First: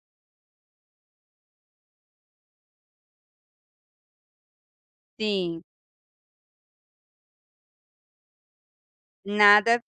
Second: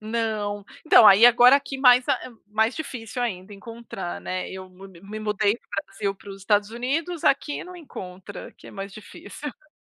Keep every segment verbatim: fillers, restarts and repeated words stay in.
Não, então aí agora aqui mais, eh, mais difícil ainda encontrar, né, eu me me mudei do Sim. Brasil para os Estados Unidos, aqui não encontra, que é mais difícil. Nada,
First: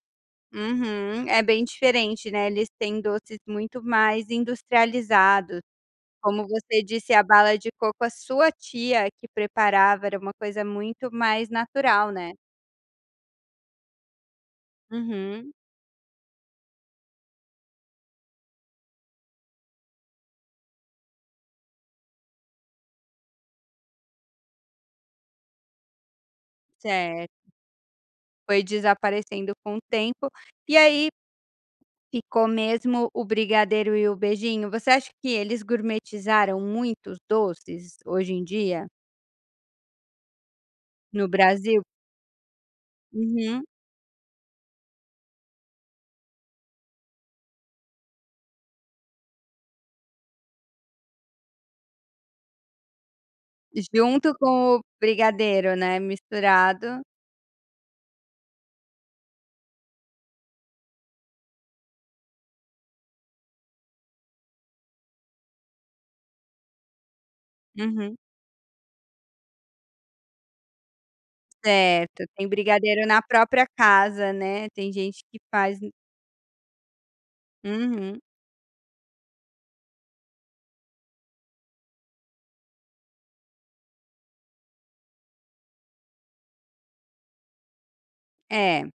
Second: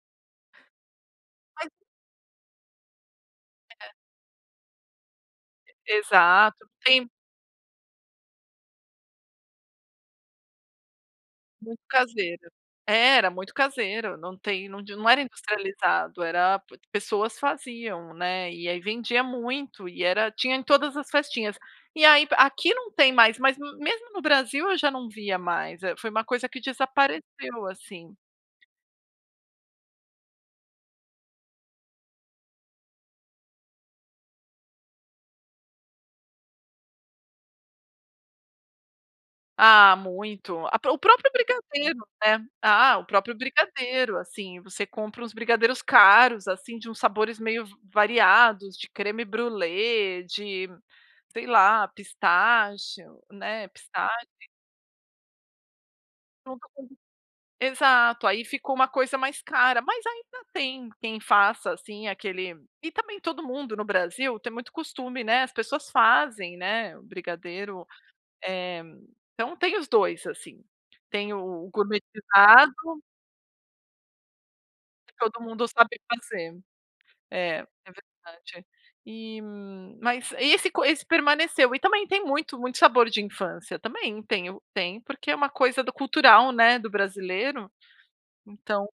uhum, é bem Mas diferente, né, eles têm doces muito É. mais industrializados, E como exato, você tem disse a bala de coco a sua tia é que preparava era uma coisa muito mais Muito natural, né. caseiro, é era muito caseiro, não tem onde não era Uhum. industrializado, era pessoas faziam, né, e aí vendia muito e era tinha em todas as festinhas, e aí aqui não tem mais, mas mesmo no Brasil eu já não via mais, eh, foi uma coisa que Certo. desapareceu assim. Foi desaparecendo com o tempo, e aí ficou mesmo o brigadeiro e o beijinho, você acha que eles gourmetizaram muitos doces hoje em dia Ah muito, a o no próprio Brasil? brigadeiro, né, ah, o próprio Uhum. brigadeiro assim, você compra uns brigadeiros caros assim de uns sabores meio v variados de Crème brûlée, de sei lá, pistache, né, pistache. Junto com o brigadeiro, né, [unintelligible] misturado. exato, aí ficou uma coisa mais cara, mas ainda tem quem faça, assim, aquele e também todo mundo no Brasil tem muito costume, né, as pessoas fazem né, o brigadeiro, Uhum. eh, então tem os dois assim, tem o Certo, tem gourmetizado brigadeiro na própria casa, né, tem que gente que todo mundo faz sabe fazer, é, é Uhum. verdade, e, mas, esse co esse permaneceu, e também tem muito muito sabor de infância, também tem o tem, porque é uma coisa do cultural, né, do brasileiro, É. então